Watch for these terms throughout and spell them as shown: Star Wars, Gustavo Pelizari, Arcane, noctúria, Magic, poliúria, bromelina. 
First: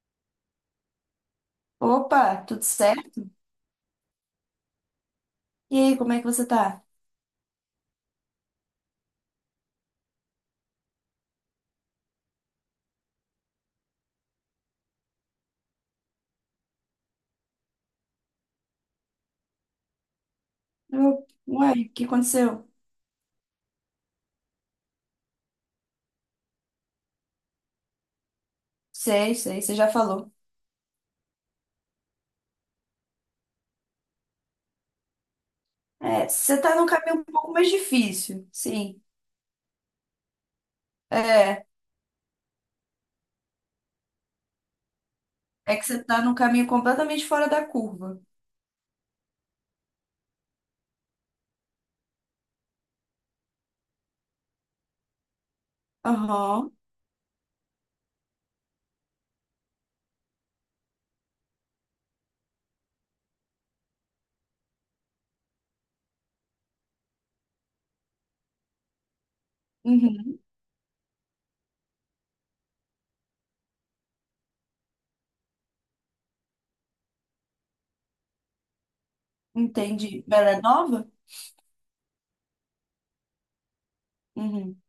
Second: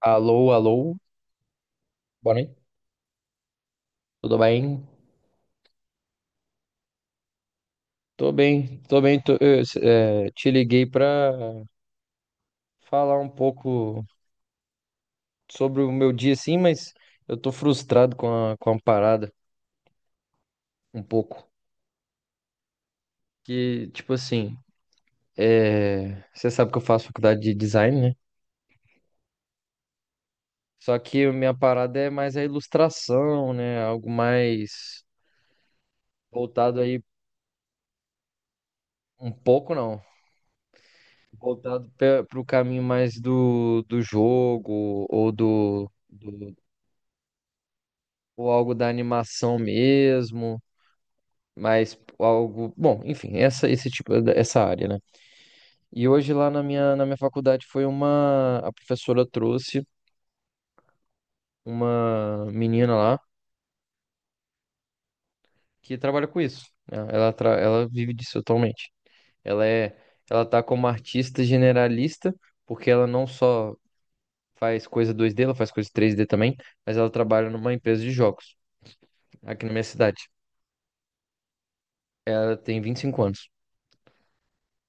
Alô, alô, boa Opa, noite, tudo certo? tudo bem? E aí, como é que você tá? Tô bem, te liguei pra falar um pouco sobre o meu dia, assim. Mas eu tô frustrado com a parada, um Eu, pouco. uai, o que aconteceu? Que, tipo assim, você sabe que eu faço faculdade de design, né? Sei, sei, você já falou. Só que a minha parada é mais a ilustração, né? Algo mais É, você tá voltado num aí, caminho um pouco mais difícil, sim. um pouco não, É, voltado para o caminho mais do jogo ou é que do você tá num do caminho completamente fora da curva. ou algo da animação mesmo, mas algo, bom, enfim, essa esse tipo essa área, né? E hoje lá na Aham, minha na minha faculdade foi uma a professora trouxe uma menina lá que trabalha com isso, né? Ela vive disso atualmente. Ela é uhum, Ela tá como artista generalista, porque ela não só faz coisa 2D, ela faz coisa 3D também, mas ela trabalha numa empresa de jogos aqui na minha entendi. cidade. Mas ela é nova? Ela tem 25 anos. Uhum,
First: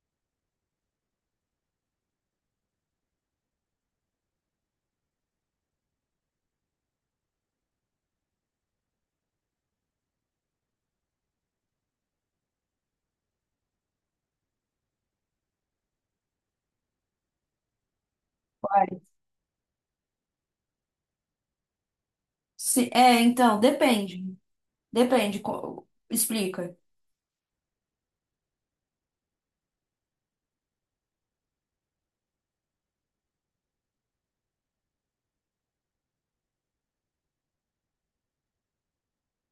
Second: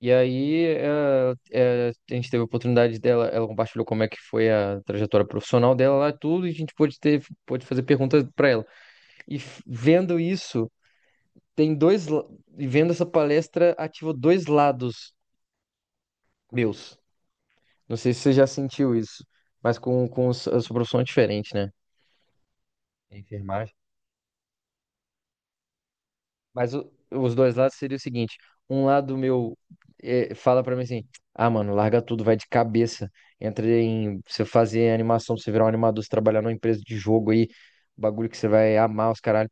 E aí, a gente teve a oportunidade dela, ela compartilhou como é que foi a trajetória profissional dela lá, tudo, e a gente pôde fazer perguntas para ela. Vendo isso, tem dois, la- e vendo essa palestra, ativou dois lados meus. Não sei se você já sentiu uai. isso, mas com a sua profissão é diferente, né? Se, é, então, Enfermagem. depende. Depende, explica. Os dois lados seria o seguinte: um lado meu fala pra mim assim, ah, mano, larga tudo, vai de cabeça, entra em você fazer animação, você virar um animador, você trabalhar numa empresa de jogo aí, bagulho que você vai amar os caralho.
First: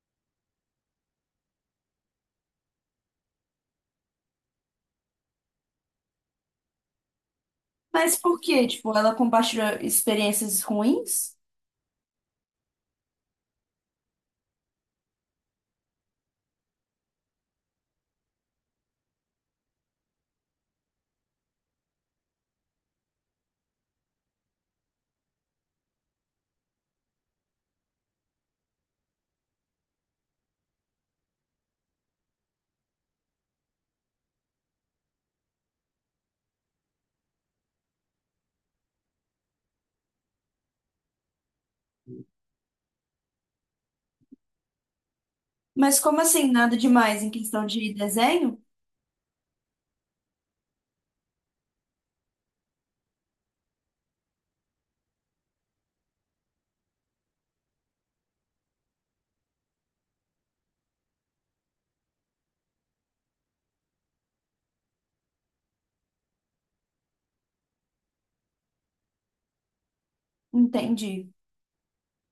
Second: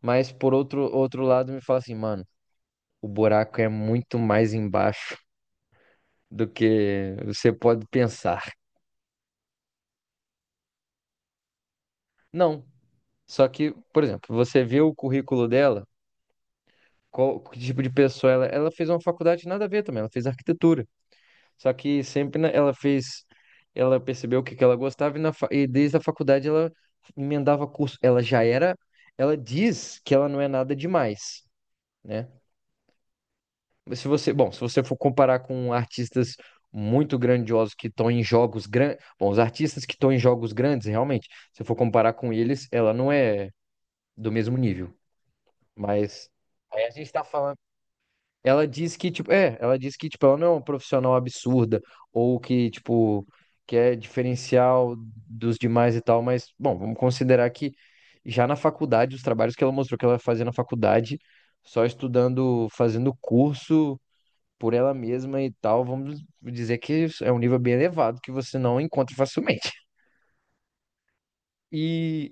Mas por outro lado me fala assim, mano, o buraco é muito mais embaixo do que você pode Mas por pensar. quê? Tipo, ela compartilha experiências ruins? Não, só que, por exemplo, você vê o currículo dela, qual que tipo de pessoa ela, ela fez uma faculdade nada a ver também, ela fez arquitetura. Só que sempre na- ela fez, ela percebeu o que que ela gostava e e desde a faculdade ela emendava curso. Ela diz que ela não é nada demais, né? Mas se você, bom, se você for comparar com artistas muito grandiosos que estão em jogos grandes, bom, os artistas que estão em jogos grandes, realmente, se for comparar com eles, ela não é do mesmo nível. Mas como Mas assim, nada aí a gente demais está em falando. questão de desenho? Ela diz que, tipo, ela não é uma profissional absurda, ou que, tipo, que é diferencial dos demais e tal, mas, bom, vamos considerar que já na faculdade, os trabalhos que ela mostrou que ela fazia na faculdade, só estudando, fazendo curso por ela mesma e tal, vamos dizer que é um nível bem elevado que você não encontra facilmente. Entendi. E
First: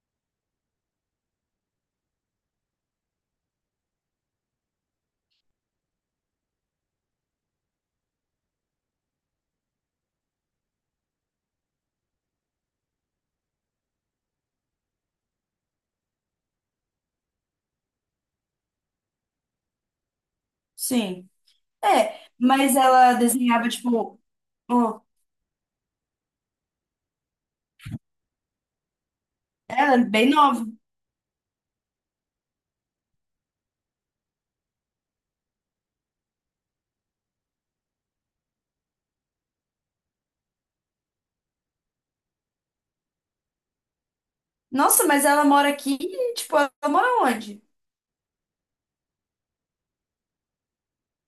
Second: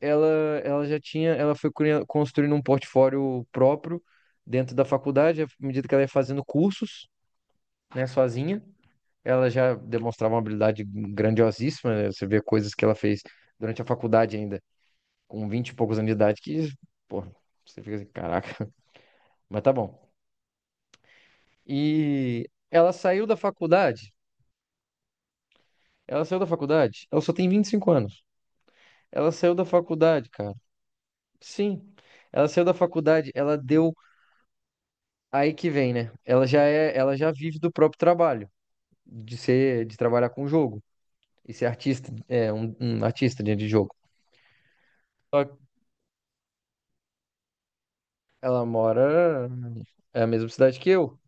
ela, ela já tinha, ela foi cria- construindo um portfólio próprio dentro da faculdade, à medida que ela ia fazendo cursos. Né, sozinha. Ela já demonstrava uma habilidade grandiosíssima, né? Você vê coisas que ela fez durante a faculdade ainda, com 20 e poucos anos de idade, que, pô, você fica assim, caraca. Mas tá bom. Sim. É, E mas ela ela saiu da desenhava, faculdade. tipo, ó, Ela saiu da faculdade. Ela só tem 25 anos. Ela saiu da ela é faculdade, bem cara. nova. Sim. Ela saiu da faculdade, ela deu. Aí que vem, né? Ela já vive do próprio trabalho, de ser, de trabalhar com jogo e ser artista, é um, um artista de jogo. Nossa, mas Só. ela mora aqui, tipo, ela mora onde? Ela mora. É a mesma cidade que eu.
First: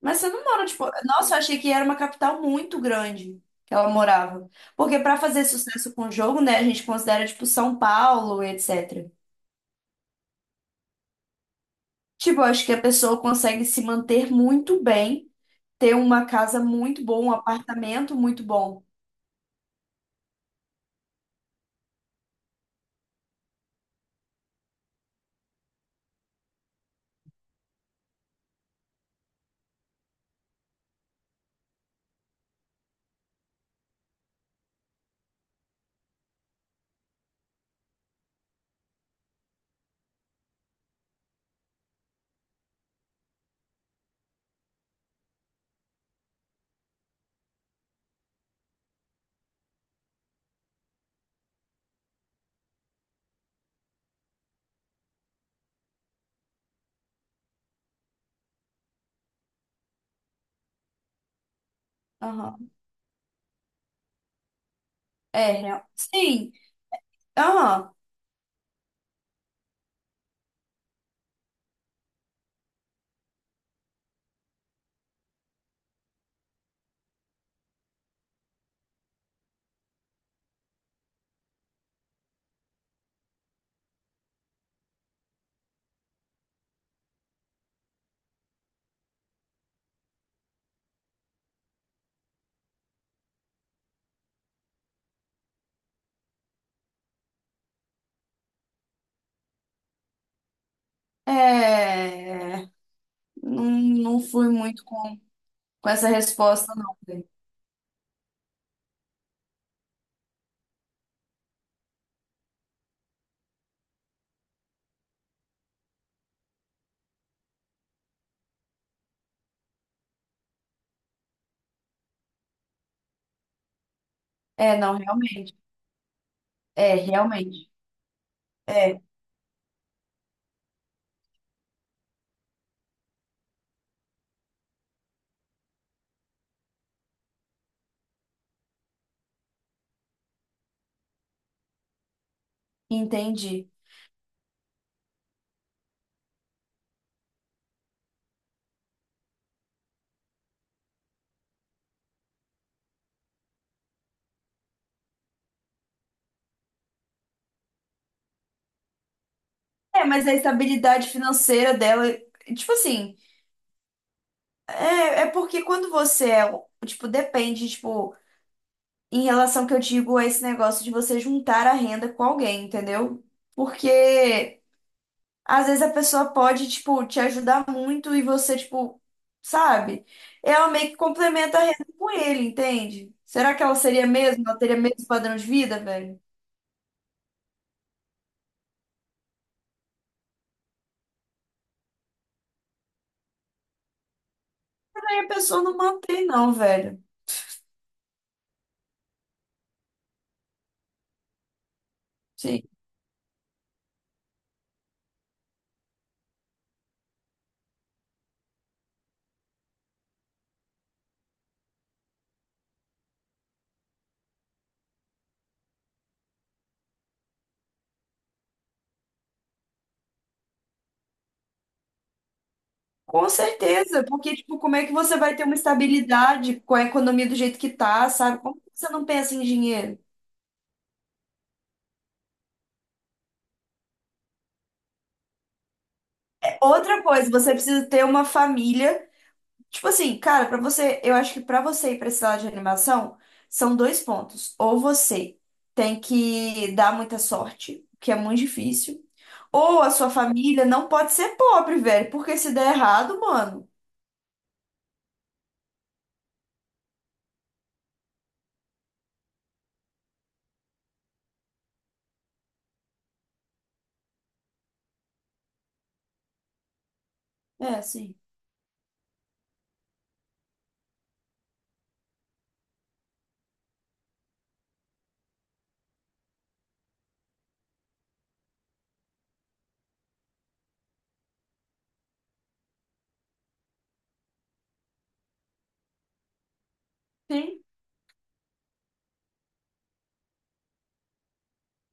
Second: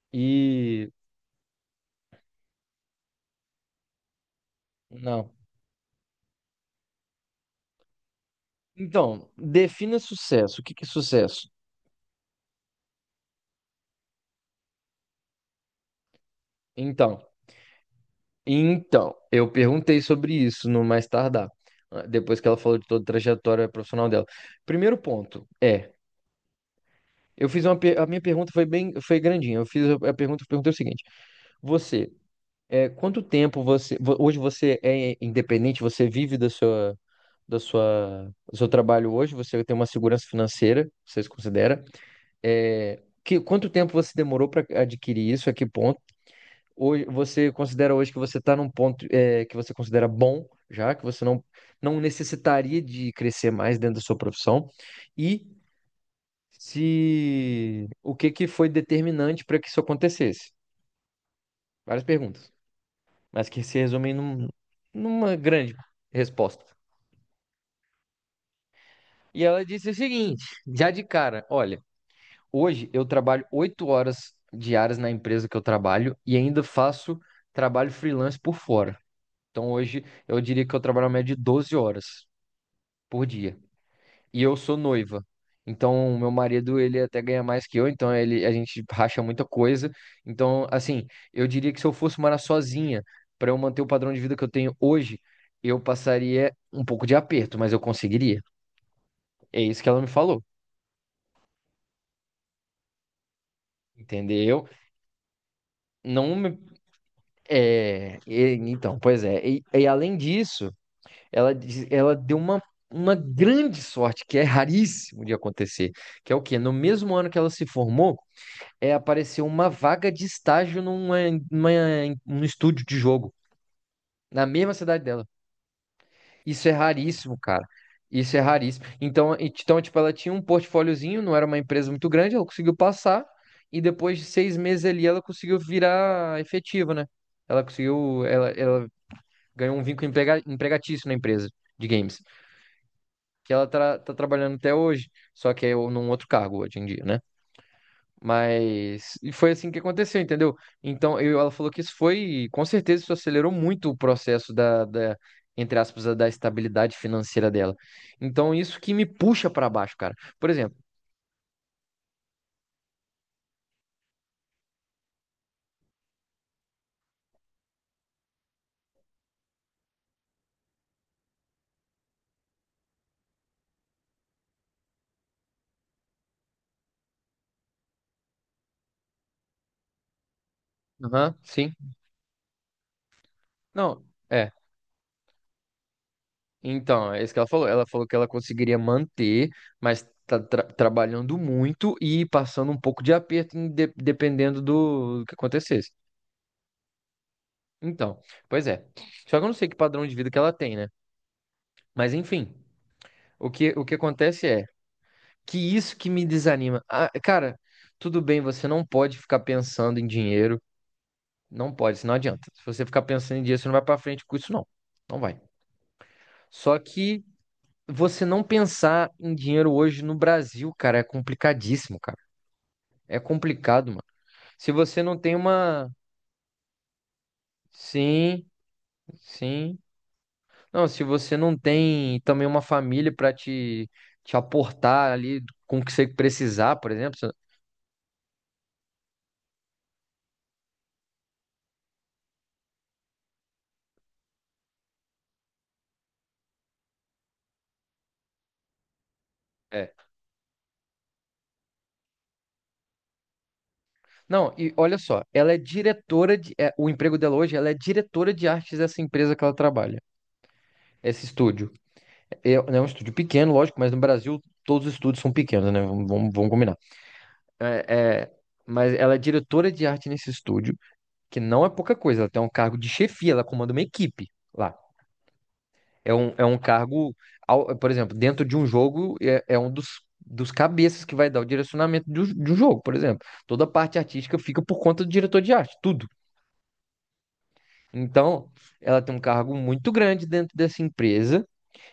Mas você não mora, tipo, E. nossa, eu achei que era uma capital muito grande que ela morava. Porque pra Não. fazer sucesso com o jogo, né, a gente considera, tipo, São Paulo, etc. Então, defina sucesso. O que que é sucesso? Tipo, eu acho que a pessoa consegue se manter muito bem, ter uma casa muito boa, Então, um apartamento muito bom. então, eu perguntei sobre isso no mais tardar, ah, depois que ela falou de toda a trajetória profissional dela. Primeiro ponto é, eu fiz uma, per- a minha pergunta foi bem, foi grandinha. Eu fiz a pergunta, eu perguntei o seguinte: você, quanto tempo você, hoje você é independente? Você vive da sua, do seu trabalho hoje? Você tem uma segurança financeira? Vocês consideram? Quanto tempo você demorou para adquirir isso? A que ponto? Hoje, você considera hoje que você está num ponto que você considera bom, já que você não, não necessitaria de crescer mais dentro da sua profissão? E se o que que foi determinante para que isso acontecesse? Várias perguntas, Aham. mas que se resumem num- numa É, grande sim. resposta. Aham. E ela disse o seguinte, já de cara, olha. Hoje eu trabalho 8 horas diárias na empresa que eu trabalho e ainda faço trabalho freelance por fora. Então hoje eu diria que eu trabalho uma média de 12 horas por dia. E eu sou noiva. Então meu marido, ele até ganha mais que eu, então ele a gente racha muita coisa. Então, assim, eu diria que se eu fosse morar sozinha, para eu manter o padrão de vida que eu tenho hoje, eu passaria um pouco de aperto, mas eu conseguiria. É isso que ela me falou, É. é, é. Não, não fui entendeu? muito com essa Não me. resposta, não. Então, pois é. E além disso, ela deu uma grande sorte, que é raríssimo de acontecer, que é o quê? No mesmo ano que ela se formou, apareceu uma vaga de estágio numa, num estúdio de jogo, na mesma É, não, cidade dela. realmente. Isso é É, raríssimo, cara. realmente. Isso é raríssimo. É, Então, então, tipo, ela tinha um portfóliozinho, não era uma empresa muito grande, ela conseguiu passar, e depois de 6 meses ali, ela conseguiu virar efetiva, né? Ela ganhou um vínculo empregatício na empresa de games, que ela entendi. Tá trabalhando até hoje, só que é num outro cargo hoje em dia, né? Mas e foi assim que aconteceu, entendeu? Então, ela falou que isso foi, com certeza, isso acelerou muito o processo entre aspas, da estabilidade financeira dela. Então, isso que me puxa para baixo, É, cara. mas a Por exemplo, estabilidade financeira dela, tipo assim, é, é porque quando você é, tipo, depende, tipo, em relação que eu digo a esse negócio de você juntar a renda com alguém, entendeu? Porque às vezes a pessoa pode, tipo, te ajudar muito e você, tipo, sabe? Ela meio que aham, complementa a sim. renda com ele, entende? Será que ela Não, seria mesmo? é. Ela teria mesmo padrão de vida, velho? Então, é isso que ela falou. Ela falou que ela conseguiria manter, mas tá trabalhando muito e passando um pouco de aperto, em dependendo Aí do, do a que pessoa não acontecesse. mantém, não, velho. Então, pois é. Só que eu não sei que padrão de vida que ela tem, né? Mas enfim, Sim. O que acontece é que isso que me desanima. Ah, cara, tudo bem, você não pode ficar pensando em dinheiro. Não pode, isso não adianta. Se você ficar pensando em dinheiro, você não vai pra frente com isso, não. Não vai. Só que. Você não pensar em dinheiro hoje no Brasil, cara, é complicadíssimo, cara. É Com complicado, certeza, mano. porque, tipo, Se como é que você não você vai tem ter uma uma. estabilidade com a economia do jeito que tá, sabe? Sim, Como que você não pensa em sim. dinheiro? Não, se você não tem também uma família pra te aportar ali com o que você É, precisar, por outra exemplo. coisa, Você-. você precisa ter uma família. Tipo assim, cara, pra você, eu acho que pra você ir pra esse lado de animação, são dois pontos. Ou você tem que dar muita sorte, que é muito difícil, ou a É. sua família não pode ser pobre, velho, porque se der errado, mano. Não, e olha só, ela é diretora de. É, o emprego dela hoje, ela é diretora de artes dessa empresa que ela trabalha. Esse estúdio. É, é um estúdio pequeno, lógico, mas no Brasil todos os estúdios são pequenos, né? Vamos, vamos combinar. É, É, sim. é, mas ela é diretora de arte nesse estúdio, que não é pouca coisa. Ela tem um cargo de chefia, ela comanda uma equipe lá. É um cargo, por exemplo, dentro de um jogo, é um dos cabeças que vai dar o direcionamento do jogo, por exemplo. Toda a parte artística fica por conta do diretor de arte, tudo. Sim. Então, ela tem um cargo muito grande dentro dessa empresa,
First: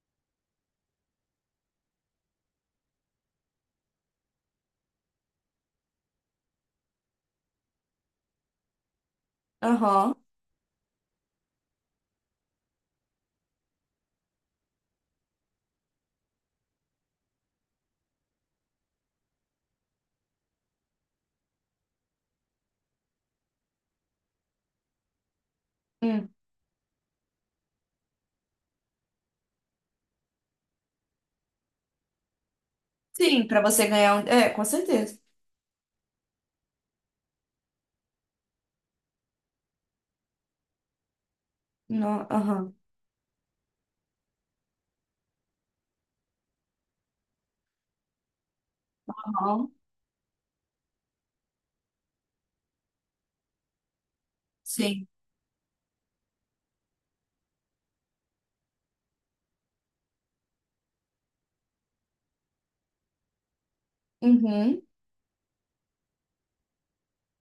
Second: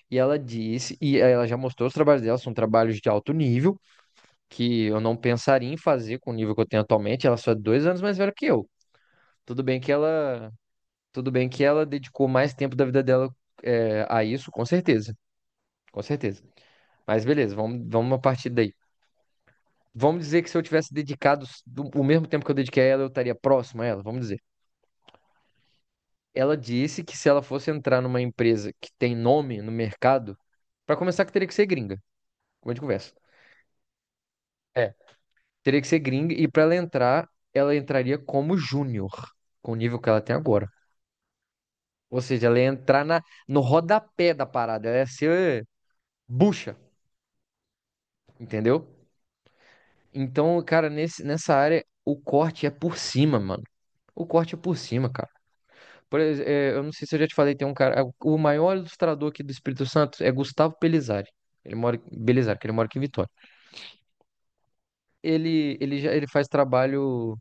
e ela já mostrou os trabalhos dela, são trabalhos de alto nível, que eu não pensaria em fazer com o nível que eu tenho atualmente. Ela só é 2 anos mais velha que eu. Tudo bem que Aham. ela, tudo bem que ela dedicou mais tempo da vida dela a isso, com certeza, com certeza. Mas beleza, vamos, vamos a partir daí. Vamos dizer que se eu tivesse dedicado o mesmo tempo que eu dediquei a ela, eu estaria próximo a ela, vamos dizer. Hum. Ela disse que se ela fosse entrar numa empresa que tem nome no mercado, para começar que teria que ser gringa, como a gente conversa. Sim, pra você ganhar um. É, com É, certeza. teria que ser gringa e para ela entrar, ela entraria como júnior, com o nível que ela tem agora. Ou Não, seja, ela ia aham. entrar na, no rodapé da parada, ela ia ser bucha. Entendeu? Aham. Então, cara, nessa área, o corte é por cima, mano. O corte é por Sim. cima, cara. Eu não sei se eu já te falei, tem um cara. O maior ilustrador aqui do Espírito Santo é Gustavo Pelizari. Ele mora em Belizari, que ele mora aqui em Vitória. Uhum. Ele faz trabalho.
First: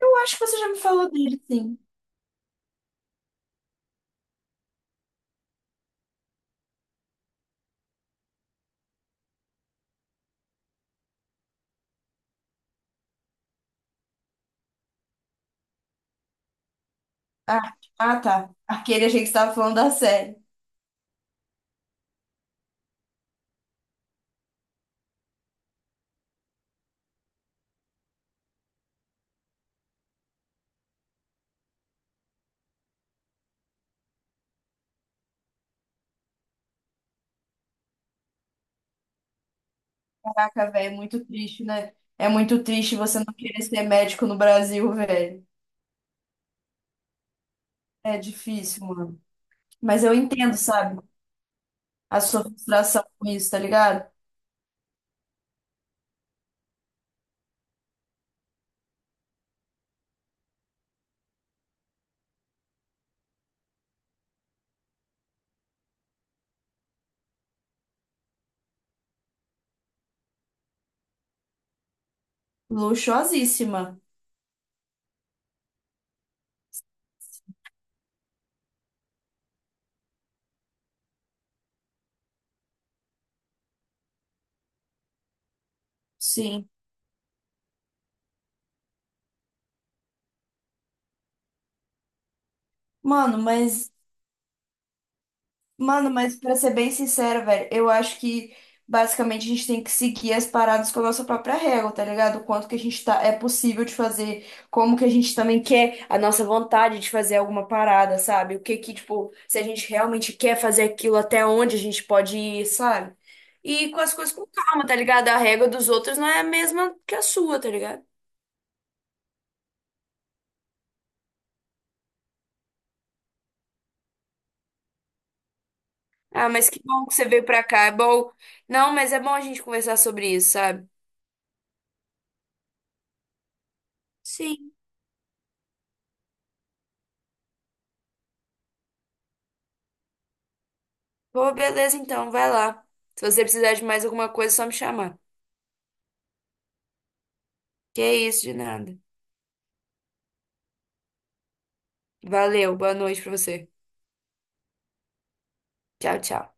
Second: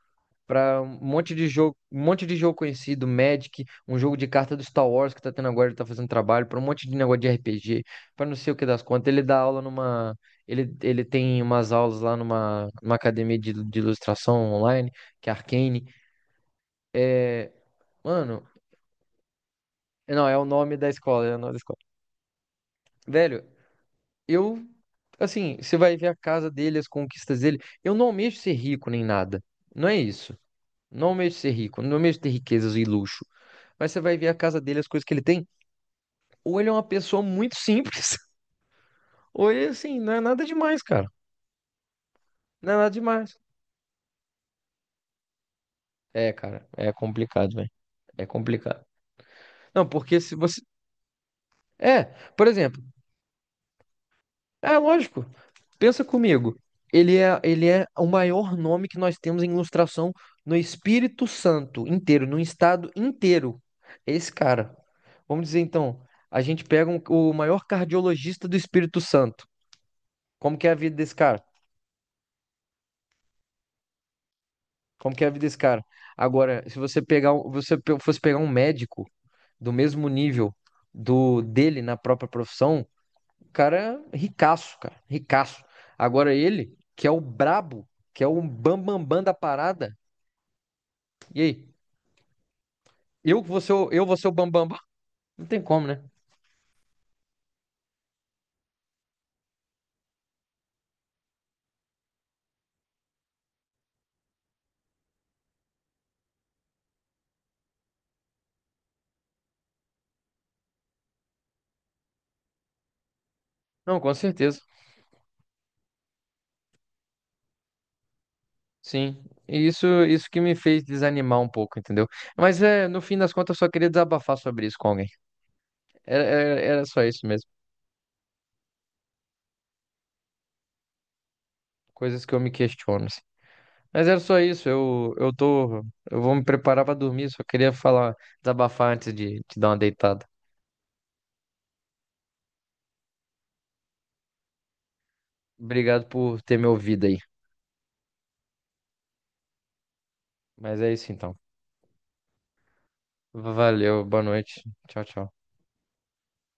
Eu acho que você já me Para um falou monte dele, de jogo, sim. um monte de jogo conhecido, Magic, um jogo de carta do Star Wars que tá tendo agora, ele tá fazendo trabalho, para um monte de negócio de RPG, para não sei o que das contas. Ele dá aula numa. Ele tem umas aulas lá numa academia de ilustração online, que é Arcane. É, Ah, ah, mano, tá. Aquele a gente estava falando da não, é série. o nome da escola, é o nome da escola. Velho, eu. Assim, você vai ver a casa dele, as conquistas dele. Eu não almejo ser rico nem nada. Não é isso. Não almejo ser rico, não almejo ter riquezas e luxo. Mas você vai ver a casa dele, as coisas que ele tem. Ou ele é uma pessoa muito simples, ou ele, assim, não é nada Caraca, demais, velho, é cara. muito triste, né? É muito Não é nada triste você não demais. querer ser médico no Brasil, velho. É, cara, é complicado, velho. É É complicado. difícil, mano. Não, Mas eu porque se entendo, você. sabe? É, A sua por exemplo, frustração com isso, tá ligado? é lógico. Pensa comigo. Ele é o maior nome que nós temos em ilustração no Espírito Santo inteiro, no estado inteiro. É esse cara. Vamos dizer então, a gente pega um- o maior cardiologista do Espírito Santo. Como que é a vida desse cara? Luxuosíssima. Como que é a vida desse cara? Agora, se você pegar, fosse pegar um médico do mesmo nível do dele na própria profissão, o cara é ricaço, cara, ricaço. Agora Sim. ele, que é o brabo, que é o bambambam bam, bam da parada, e aí? Mano, mas Eu vou ser o bambambam? Bam, bam? Não tem como, né? Mano, mas pra ser bem sincero, velho, eu acho que basicamente a gente tem que seguir as paradas com a nossa própria régua, tá ligado? O quanto que a gente tá, é possível de fazer, como que a gente também quer a nossa vontade de fazer alguma parada, sabe? O que que, tipo, se a gente realmente quer fazer aquilo, até onde a gente pode ir, sabe? E Não, com as com coisas com certeza. calma, tá ligado? A régua dos outros não é a mesma que a sua, tá ligado? Sim. E isso que me fez desanimar um pouco, entendeu? Mas é, no fim das contas, eu só queria desabafar sobre isso com alguém. Ah, mas que Era só bom que você isso veio mesmo. pra cá, é bom. Não, mas é bom a gente conversar sobre isso, sabe? Coisas que eu me questiono, assim. Mas era só isso, Sim. Eu tô, eu vou me preparar pra dormir, só queria falar, desabafar antes de te dar uma deitada. Pô, beleza, então, vai lá. Se você precisar de mais alguma coisa, é só me chamar. Obrigado por ter me ouvido aí. Que é isso, de nada. Mas é isso então. Valeu, boa noite pra você. Valeu, boa noite. Tchau, tchau. Tchau, tchau.